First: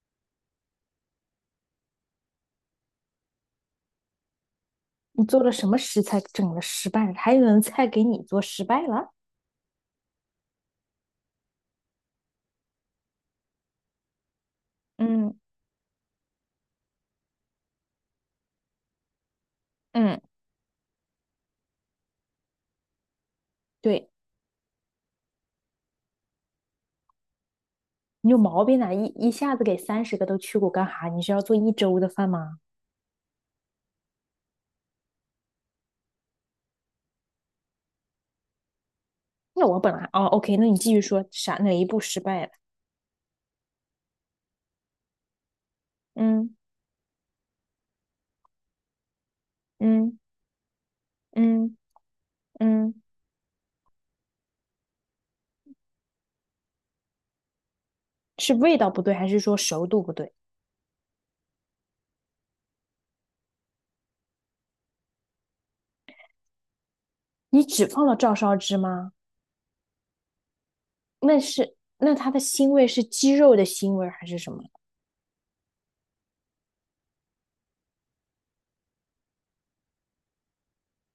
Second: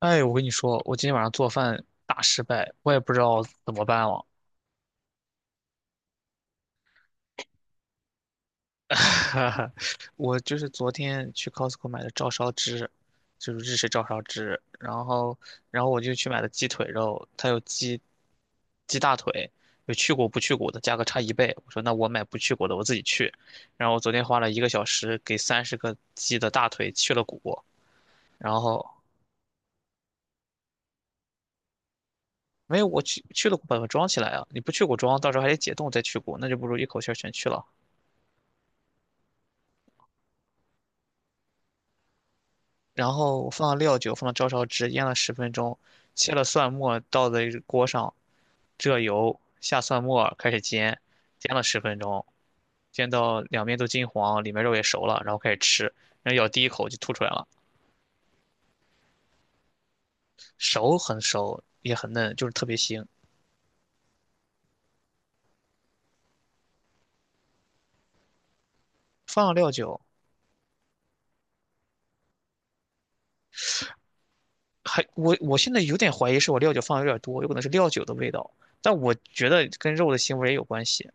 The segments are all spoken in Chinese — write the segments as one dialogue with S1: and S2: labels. S1: 哎，我跟你说，我今天晚上做饭大失败，我也不知道怎么办了。
S2: 你做了什么食材整了失败了？还有人菜给你做失败了？
S1: 我就是昨天去 Costco 买的照烧汁，就是日式照烧汁，然
S2: 嗯
S1: 后，然后我就去买了鸡腿肉，它有鸡，鸡大腿，有去
S2: 嗯，
S1: 骨不去骨的，价格差一倍。我说那我买不去骨的，我自己去。然后我
S2: 对，
S1: 昨天花了1个小时给30个鸡的大腿去了骨，
S2: 你有
S1: 然
S2: 毛病
S1: 后
S2: 啊！一下子给30个都去过干哈？你是要做一周的饭吗？
S1: 没有我去了骨把它装起来啊，你不去骨装，到时候还得解冻再去骨，那就不如一口气儿全去了。
S2: 那我本来哦，OK，那你继续说啥？哪一步失败了？
S1: 然后放了料酒，放了照烧汁，腌了十分钟，切了
S2: 嗯
S1: 蒜末，倒在锅上，热油，下蒜
S2: 嗯
S1: 末，开始煎，煎了
S2: 嗯
S1: 十分钟，
S2: 嗯，
S1: 煎到两面都金黄，里面肉也熟了，然后开始吃，然后咬第一口就吐出来了。
S2: 是味道不对，还是说熟度不对？
S1: 熟很熟，也很嫩，就是特别腥。
S2: 你只放了照烧汁吗？
S1: 放了料酒，
S2: 那是，那它的腥味是鸡肉的腥味还是什么？
S1: 还我现在有点怀疑是我料酒放的有点多，有可能是料酒的味道，但我觉得跟肉的腥味儿也有关系。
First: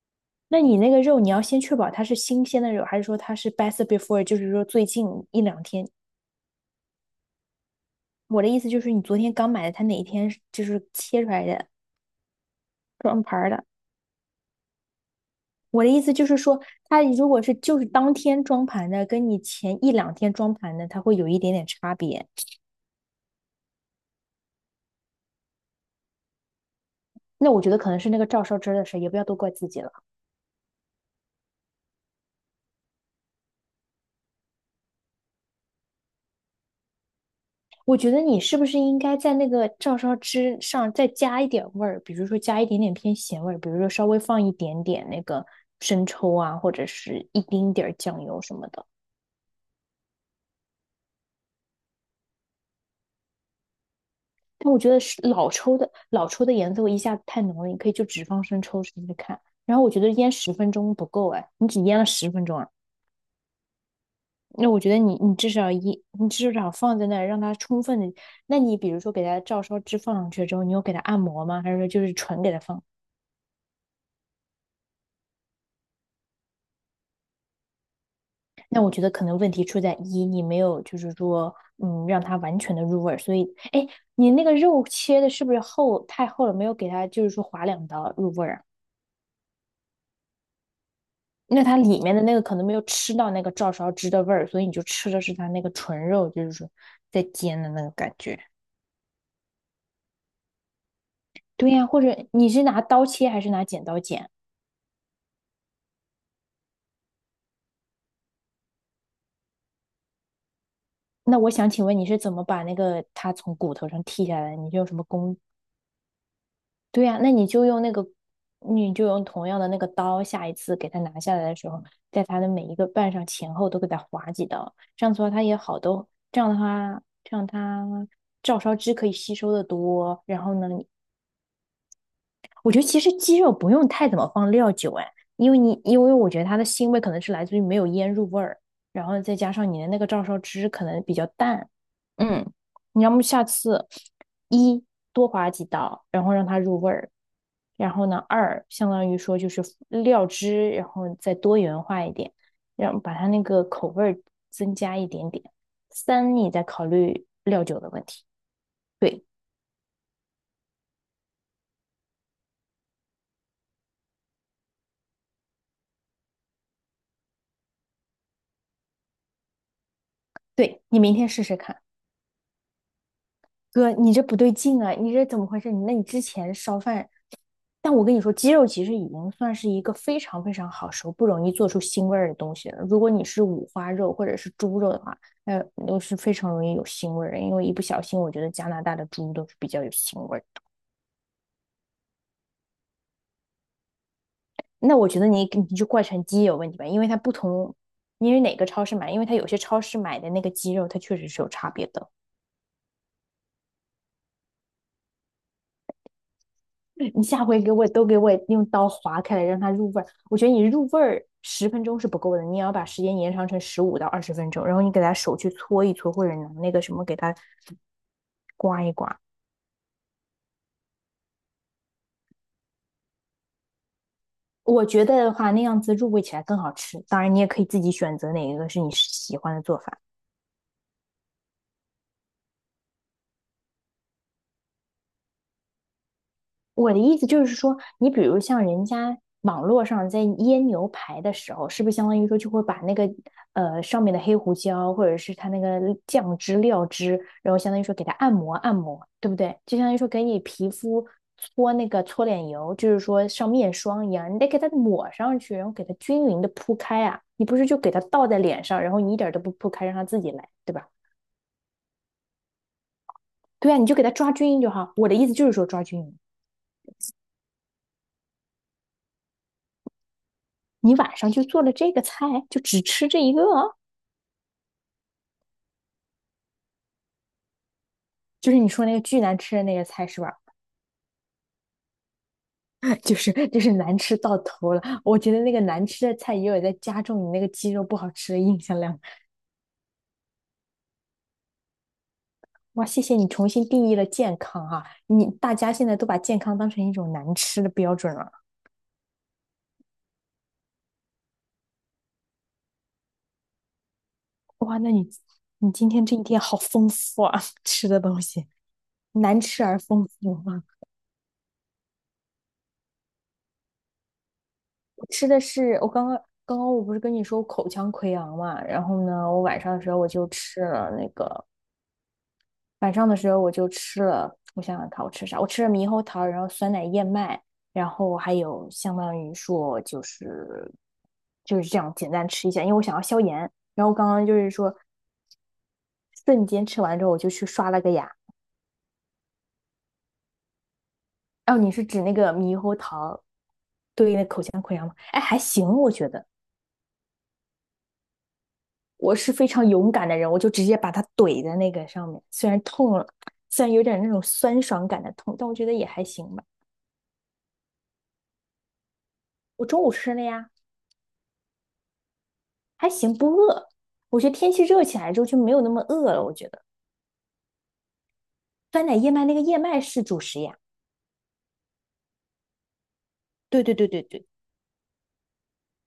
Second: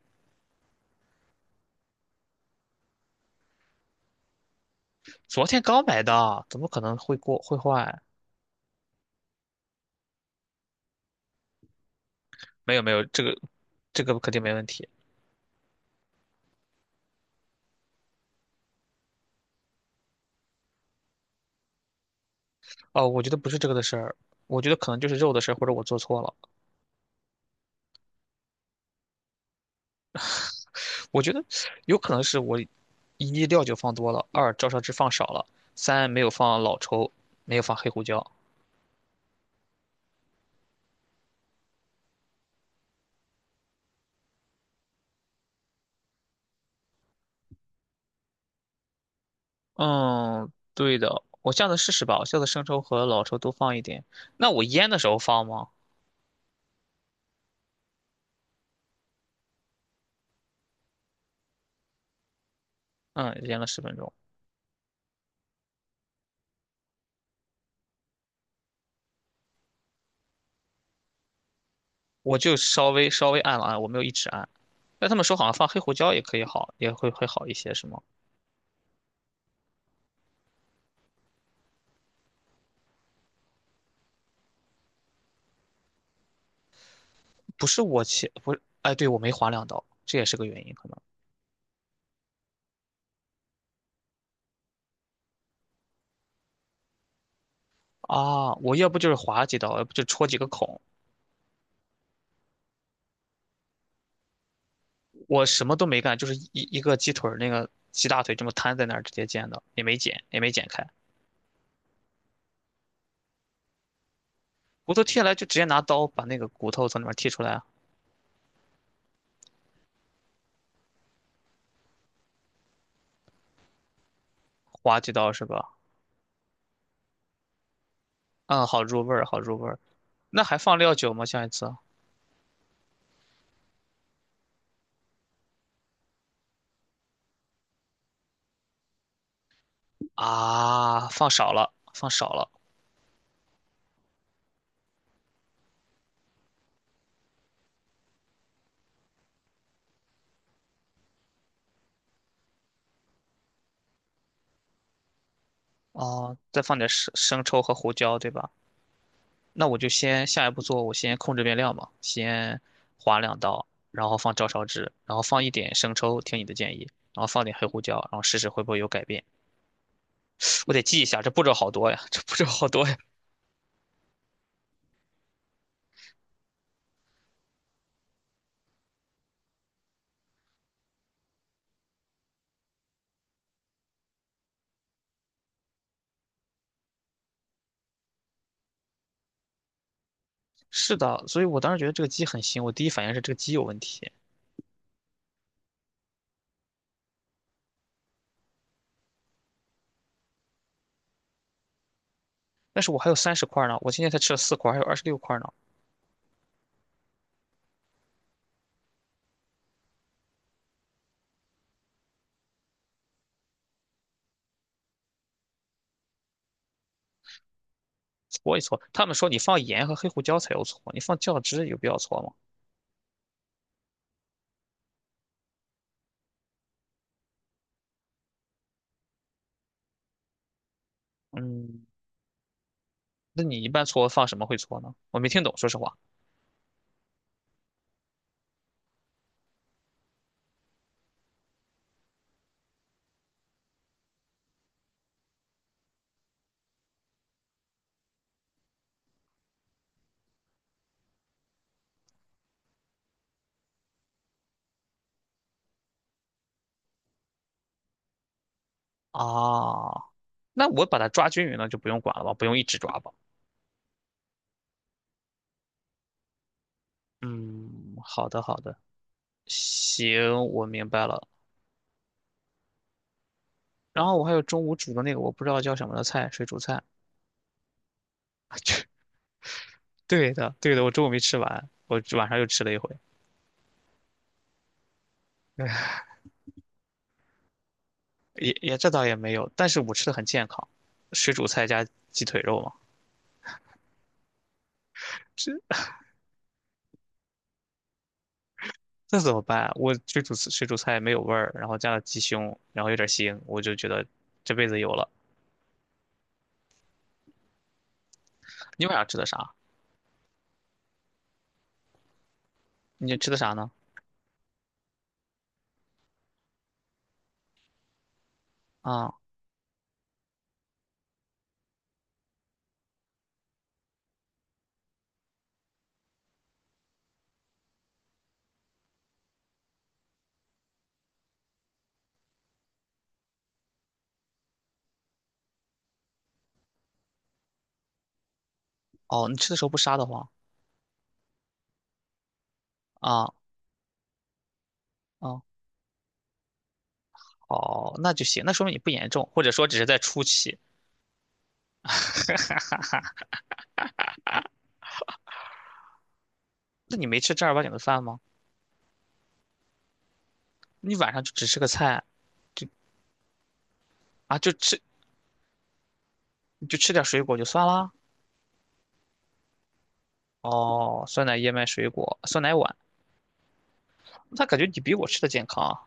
S2: 那你那个肉，你要先确保它是新鲜的肉，还是说它是 best before，就是说最近一
S1: 昨天
S2: 两
S1: 刚
S2: 天。
S1: 买的，怎么可能会过会坏？
S2: 我的意思就是你昨天刚买的，它哪一天是就是切出来的
S1: 没有没有，
S2: 装
S1: 这个
S2: 盘儿的？
S1: 这个肯定没问题。
S2: 我的意思就是说，它如果是就是当天装盘的，跟你前一两天装盘的，它会有一点点差别。
S1: 哦，我觉得不是这个的事儿，我觉得可能就是肉的事儿，或者我做错了。
S2: 那我觉得可能是那个照烧汁儿的事，也不要都怪自己了。
S1: 我觉得有可能是我，一料酒放多了，二照烧汁放少了，三没有放老抽，没有放黑
S2: 我
S1: 胡
S2: 觉得
S1: 椒。
S2: 你是不是应该在那个照烧汁上再加一点味儿，比如说加一点点偏咸味儿，比如说稍微放一点点那个生抽啊，或者是一丁点儿酱油什么的。
S1: 嗯，对的，我下次试试吧，我下次生抽和老抽都放一点。那我
S2: 但我
S1: 腌
S2: 觉
S1: 的
S2: 得
S1: 时候
S2: 是
S1: 放
S2: 老
S1: 吗？
S2: 抽的老抽的颜色我一下子太浓了，你可以就只放生抽试试看。然后我觉得腌十分钟不够哎，你只腌了十分钟啊，
S1: 嗯，腌了十分钟，
S2: 那我觉得你至少放在那儿让它充分的。那你比如说给它照烧汁放上去之后，你有给它按摩吗？还是说就是
S1: 我
S2: 纯给
S1: 就
S2: 它放？
S1: 稍微按了按，我没有一直按。但他们说好像放黑胡椒也可以好，也会好一些，是吗？
S2: 那我觉得可能问题出在一你没有就是说让它完全的入味儿，所以哎，你那个肉切的是不是太厚了，没有给它就是说划
S1: 不是
S2: 两
S1: 我
S2: 刀
S1: 切，
S2: 入味
S1: 不
S2: 儿
S1: 是，
S2: 啊？
S1: 哎，对，我没划两刀，这也是个原因，可能。
S2: 那它里面的那个可能没有吃到那个照烧汁的味儿，所以你就吃的是它那个纯肉，就是说在煎的那个感觉。
S1: 啊，我要不就是划几刀，要不就戳几个孔，
S2: 对呀，或者你是拿刀切还是拿剪刀剪？
S1: 我什么都没干，就是一个鸡腿儿那个鸡大腿这么摊在那儿直接煎的，也没剪，也没剪开，
S2: 那我想请问你是怎么把那个它从骨头上剔下来，你就用
S1: 骨
S2: 什
S1: 头
S2: 么
S1: 剔下来
S2: 工？
S1: 就直接拿刀把那个骨头从里
S2: 对
S1: 面
S2: 呀，
S1: 剔
S2: 那
S1: 出
S2: 你
S1: 来，
S2: 就用那个，你就用同样的那个刀，下一次给它拿下来的时候，在它的每一个瓣上前后都给它划几刀，
S1: 划
S2: 这
S1: 几
S2: 样子的
S1: 刀
S2: 话
S1: 是
S2: 它也
S1: 吧？
S2: 好多，这样的话，这样它照
S1: 嗯，
S2: 烧
S1: 好
S2: 汁
S1: 入
S2: 可以
S1: 味儿，
S2: 吸
S1: 好
S2: 收
S1: 入
S2: 的
S1: 味儿。
S2: 多。
S1: 那
S2: 然后
S1: 还
S2: 呢，
S1: 放料酒吗？下一次
S2: 我觉得其实鸡肉不用太怎么放料酒哎，因为我觉得它的腥味可能是来自于没有腌入味儿，然后再加上你的那个照烧汁可能
S1: 啊，
S2: 比较
S1: 放少
S2: 淡。
S1: 了，放少
S2: 嗯，
S1: 了。
S2: 你要么下次一多划几刀，然后让它入味儿，然后呢二相当于说就是料汁，然后再多元化一点，让把它那个口味儿增加一点点，三
S1: 哦，
S2: 你
S1: 再
S2: 再
S1: 放
S2: 考
S1: 点生
S2: 虑
S1: 生抽
S2: 料
S1: 和
S2: 酒的
S1: 胡
S2: 问
S1: 椒，
S2: 题。
S1: 对吧？
S2: 对，
S1: 那我就先下一步做，我先控制变量嘛，先划两刀，然后放照烧汁，然后放一点生抽，听你的建议，然后放点黑胡椒，然后试试会不会有改变。我得
S2: 对，你
S1: 记一
S2: 明
S1: 下，
S2: 天
S1: 这步
S2: 试
S1: 骤
S2: 试
S1: 好
S2: 看。
S1: 多呀，这步骤好多呀。
S2: 哥，你这不对劲啊！你这怎么回事？你之前烧饭，但我跟你说，鸡肉其实已经算是一个非常非常好熟、不容易做出腥味儿的东西了。如果你是五花肉或者是猪肉的话，那都是非常容易有腥味儿的。因为一不小心，我觉得加拿大的猪都是比较有腥味儿的。
S1: 是的，所以我当时觉得这个鸡很腥，我第一反应是这个鸡有问题。
S2: 那我觉得你你就怪成鸡有问题吧，因为它不同，因为哪个超市买，因为它有些超市买的那个鸡肉，它确实是有差别的。
S1: 但是我还有30块呢，我今天才吃了4块，还有26块呢，
S2: 你下回给我都给我用刀划开来，让它入味儿。我觉得你入味儿十分钟是不够的，你也要把时间延长成15到20分钟，然后你给它手去搓一搓，或者拿那个什么给它
S1: 搓一搓。
S2: 刮一
S1: 他们
S2: 刮。
S1: 说你放盐和黑胡椒才有搓，你放酱汁有必要搓吗？
S2: 我觉得的话，那样子入味起来更好吃。当然，你也可以自己选择哪一个是你喜欢的做法。
S1: 嗯，那你一般搓放什么会搓呢？我没听懂，说实话。
S2: 我的意思就是说，你比如像人家网络上在腌牛排的时候，是不是相当于说就会把那个上面的黑胡椒或者是它那个酱汁料汁，然后相当于说给它按摩按摩，对不对？就相当于说给你皮肤搓那个搓脸油，就是说像面霜一样，你得给它抹上去，然后给它均匀的铺开啊。你不是就给它倒在脸上，然后你一点儿都不铺开，
S1: 啊，
S2: 让它自己来，
S1: 那
S2: 对
S1: 我
S2: 吧？
S1: 把它抓均匀了，就不用管了吧，不用一直抓吧。
S2: 对啊，你就给它抓均匀就好。我的意思就是说抓均匀。
S1: 嗯，好的好的，行，我明
S2: 你
S1: 白
S2: 晚
S1: 了。
S2: 上就做了这个菜，就只吃这一个哦，
S1: 然后我还有中午煮的那个我不知道叫什么的菜，水煮菜。
S2: 就是你说那 个巨难吃的那个菜是
S1: 对
S2: 吧？
S1: 的对的，我中午没吃完，我晚上又吃了一回
S2: 就是难吃到头了。我觉得那个 难
S1: 哎，
S2: 吃的菜也有在加重你那个鸡肉不好吃的
S1: 也
S2: 印
S1: 也
S2: 象
S1: 这
S2: 量。
S1: 倒也没有，但是我吃的很健康，水煮菜加鸡腿肉嘛。
S2: 哇，谢谢你重新定义了健康啊！你大家
S1: 这
S2: 现在都把健康当成一种难吃的标准了。
S1: 这怎么办？我水煮菜没有味儿，然后加了鸡胸，然后有点腥，我就觉得这辈
S2: 哇，
S1: 子有
S2: 那你
S1: 了。
S2: 你今天这一天好丰富啊，吃的东西
S1: 你晚上吃的
S2: 难
S1: 啥？
S2: 吃而丰富啊！
S1: 你吃的啥呢？
S2: 我吃的是我刚刚。刚刚我不是跟你说我口腔溃疡嘛，然后
S1: 啊、
S2: 呢，我晚上的时候我就吃了那个晚上的时候我就吃了，我想想看我吃啥，我吃了猕猴桃，然后酸奶燕麦，然后还有相当于说就是就是这样简单吃一下，因为我想要消炎。然后刚刚就是说瞬间吃完之后我就去刷了个牙。
S1: 哦，你吃的时候不杀的慌
S2: 哦，你是指那个猕猴桃？
S1: 啊、
S2: 对，哎，还
S1: 哦，
S2: 行，我觉得
S1: 哦，那就行，那说明你不严
S2: 我
S1: 重，
S2: 是
S1: 或
S2: 非
S1: 者说
S2: 常
S1: 只是
S2: 勇
S1: 在
S2: 敢的
S1: 初
S2: 人，我就
S1: 期。
S2: 直接把它怼在那个上面，虽然痛了，虽然有点那种酸爽感的痛，但我觉得也还行吧。
S1: 那你没吃正儿八经的饭吗？
S2: 我中午吃了呀。
S1: 你晚上就只吃个菜，就
S2: 还行，不饿。我觉得
S1: 啊，就
S2: 天气
S1: 吃
S2: 热起来之后就没有那么饿了。我觉得
S1: 就吃点水果就算啦。
S2: 酸奶燕麦那个燕麦是主食呀。
S1: 哦，酸奶、燕麦、水果、酸奶碗，
S2: 对对对对对，
S1: 那感觉你比我吃的健康啊。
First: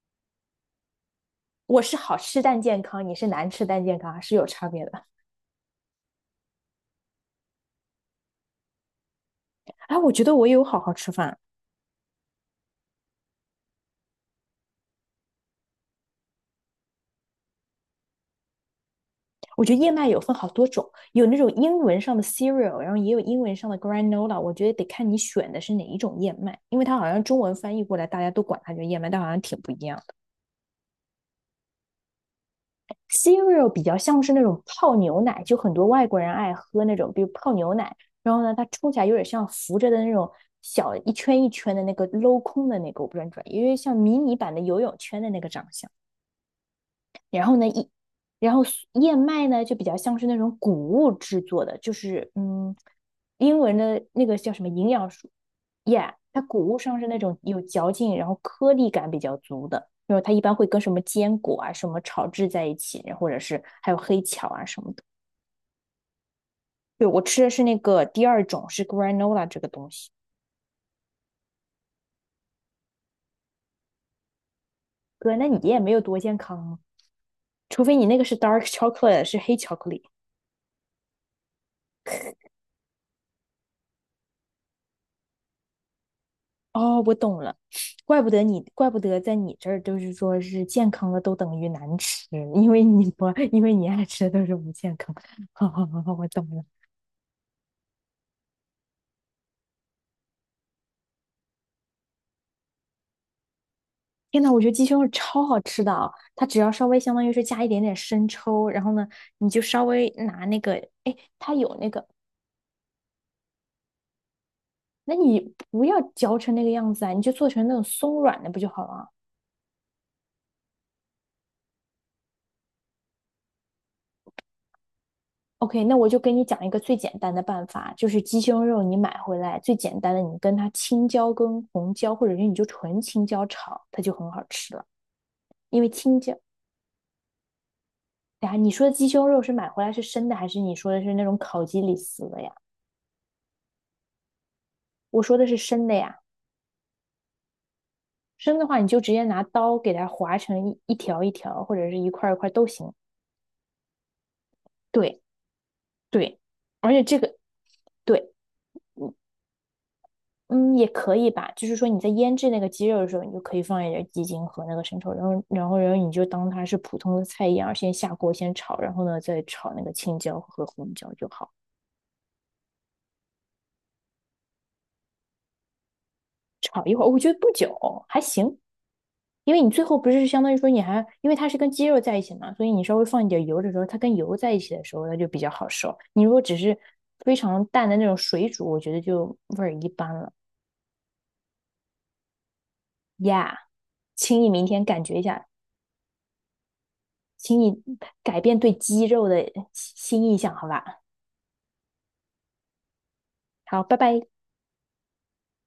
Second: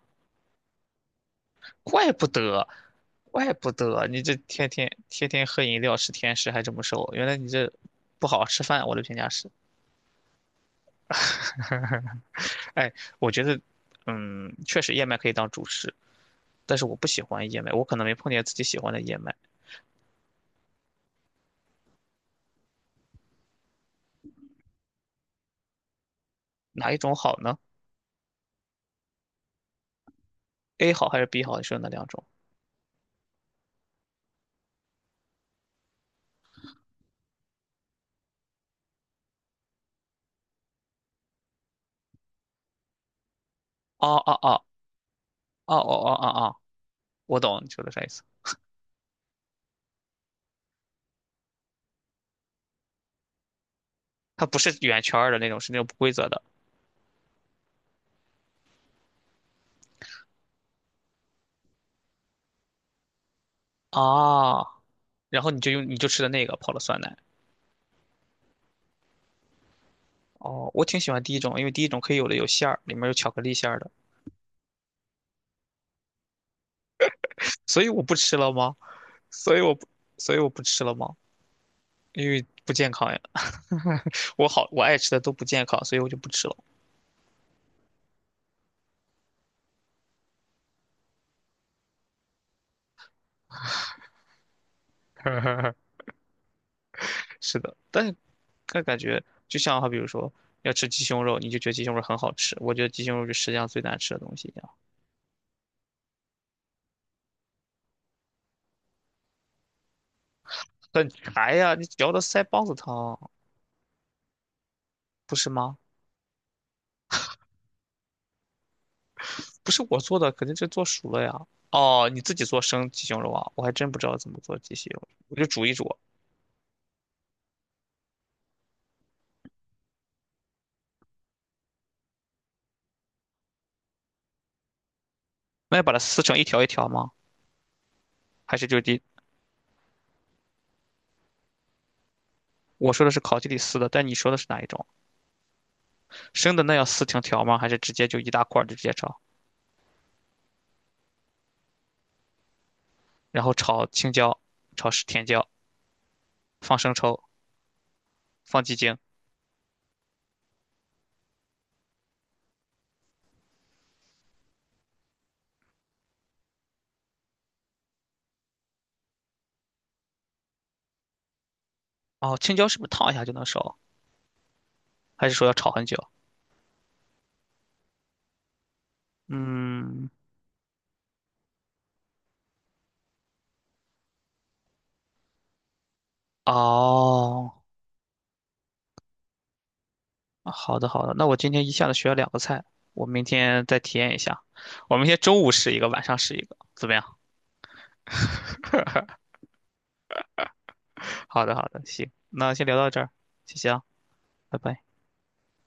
S2: 我是
S1: 怪
S2: 好
S1: 不
S2: 吃但
S1: 得，
S2: 健康，你是难
S1: 怪
S2: 吃
S1: 不
S2: 但健
S1: 得
S2: 康，
S1: 你
S2: 是
S1: 这
S2: 有差
S1: 天
S2: 别
S1: 天
S2: 的。
S1: 天天喝饮料吃甜食还这么瘦，原来你这不好好吃饭，我的评价是。
S2: 哎，我觉得我也有好好吃饭。
S1: 哎，我觉得，嗯，确实燕麦可以当主食，但是我不喜欢燕麦，我可能没碰见自己喜欢的燕麦。
S2: 我觉得燕麦有分好多种，有那种英文上的 cereal，然后也有英文上的 granola。我觉得得看你选的是哪一种燕麦，因为
S1: 哪
S2: 它
S1: 一
S2: 好
S1: 种
S2: 像
S1: 好
S2: 中文
S1: 呢？
S2: 翻译过来，大家都管它叫燕麦，但好像挺不一样的。
S1: A 好还是 B 好？你说哪两种？
S2: cereal 比较像是那种泡牛奶，就很多外国人爱喝那种，比如泡牛奶。然后呢，它冲起来有点像浮着的那种小一圈一圈的那个镂空的那个，我不知道你知道，因为像
S1: 哦
S2: 迷你
S1: 哦
S2: 版的
S1: 哦
S2: 游泳圈的那个长
S1: 哦哦
S2: 相。
S1: 哦哦哦，我
S2: 然后
S1: 懂
S2: 呢，
S1: 你说
S2: 一
S1: 的啥意思。
S2: 然后苏燕麦呢就比较像是那种谷物制作的，就是嗯，英文的那个
S1: 它
S2: 叫
S1: 不
S2: 什么
S1: 是
S2: 营
S1: 圆
S2: 养
S1: 圈
S2: 素
S1: 儿的那种，是那种不规
S2: ，yeah，
S1: 则
S2: 它
S1: 的
S2: 谷物上是那种有嚼劲，然后颗粒感比较足的，因为它一般会跟什么坚果啊什么炒制在一起，或者是还有黑巧
S1: 啊。
S2: 啊什么的。
S1: 然后你就用你就吃的那个泡了酸
S2: 对，
S1: 奶。
S2: 我吃的是那个第二种，是 granola 这个东西。
S1: 哦，我挺喜欢第一种，因为第一种可以有的有馅儿，里面有巧克力馅儿的，
S2: 哥，那你也没有多健康啊，
S1: 所
S2: 除
S1: 以
S2: 非
S1: 我
S2: 你
S1: 不
S2: 那个是
S1: 吃了
S2: dark
S1: 吗？
S2: chocolate，是黑
S1: 所以我
S2: 巧
S1: 不，
S2: 克力。
S1: 所以我不吃了吗？因为不健康呀。我好，我爱吃的都不健康，所以我就不吃了。
S2: 哦，我懂了，怪不得你，怪不得在你这儿就是说是健康的都等于难吃，因为你不，因为你爱吃的都是不健康。好好 好好，我懂了。
S1: 是的，但是但感觉就像哈，比如说要吃鸡胸肉，你就觉得鸡胸肉很好吃，我觉得鸡胸肉是世界上最难吃的东
S2: 天
S1: 西
S2: 呐，
S1: 一
S2: 我觉
S1: 样，
S2: 得鸡胸肉超好吃的啊，它只要稍微相当于是加一点点生抽，然后呢，你就稍微拿那个，
S1: 很
S2: 哎，
S1: 柴
S2: 它
S1: 呀，
S2: 有
S1: 你
S2: 那个，
S1: 嚼的腮帮子疼，
S2: 那
S1: 不是
S2: 你
S1: 吗？
S2: 不要嚼成那个样子啊，你就做成那种松软的不就好了啊？
S1: 不是我做的，肯定是做熟了呀。哦，你自己做生鸡胸肉啊？我还真不知道怎么做鸡胸肉，我就煮一
S2: OK，
S1: 煮。
S2: 那我就跟你讲一个最简单的办法，就是鸡胸肉你买回来最简单的，你跟它青椒跟红椒，或者是你就纯青椒炒，它就很好吃了。
S1: 那要
S2: 因为
S1: 把它
S2: 青
S1: 撕
S2: 椒，
S1: 成一条一条吗？
S2: 哎呀，
S1: 还是
S2: 你
S1: 就
S2: 说的
S1: 地？
S2: 鸡胸肉是买回来是生的，还是你说的是那种烤鸡里撕的呀？
S1: 我说的是烤鸡里撕的，但你说的是哪一种？
S2: 我说的是生的呀，
S1: 生的那要撕成条吗？还是直接就一大
S2: 生
S1: 块儿
S2: 的
S1: 就
S2: 话
S1: 直
S2: 你
S1: 接
S2: 就直
S1: 炒？
S2: 接拿刀给它划成一条一条，或者是一块一块都行。
S1: 然后炒青椒，炒
S2: 对，
S1: 甜椒，
S2: 对，
S1: 放
S2: 而
S1: 生
S2: 且这
S1: 抽，
S2: 个，对。
S1: 放鸡精。
S2: 嗯，也可以吧，就是说你在腌制那个鸡肉的时候，你就可以放一点鸡精和那个生抽，然后你就当它是普通的菜一样，先下锅先炒，然后呢再炒那个青椒和红椒就好。
S1: 哦，青椒是不是烫一下就能熟？还是说要炒很久？
S2: 炒一会儿，我觉得不久，还行，因为你最后不
S1: 嗯，
S2: 是相当于说你还，因为它是跟鸡肉在一起嘛，所以你稍微放一点油的时候，它跟油在一起的时候，它就比较好熟。你如果只是非
S1: 哦，
S2: 常淡的那种水煮，我觉得就味儿一般了
S1: 好的好的，那我今天一下子学了两个菜，我明
S2: 呀。Yeah，
S1: 天再体验一
S2: 请
S1: 下。
S2: 你明天
S1: 我
S2: 感
S1: 明天
S2: 觉一
S1: 中
S2: 下，
S1: 午试一个，晚上试一个，怎么样？
S2: 请你改变对肌肉的新印象，好吧？
S1: 好的好的，行，那先聊到这儿，谢谢啊，
S2: 好，拜拜。
S1: 拜拜。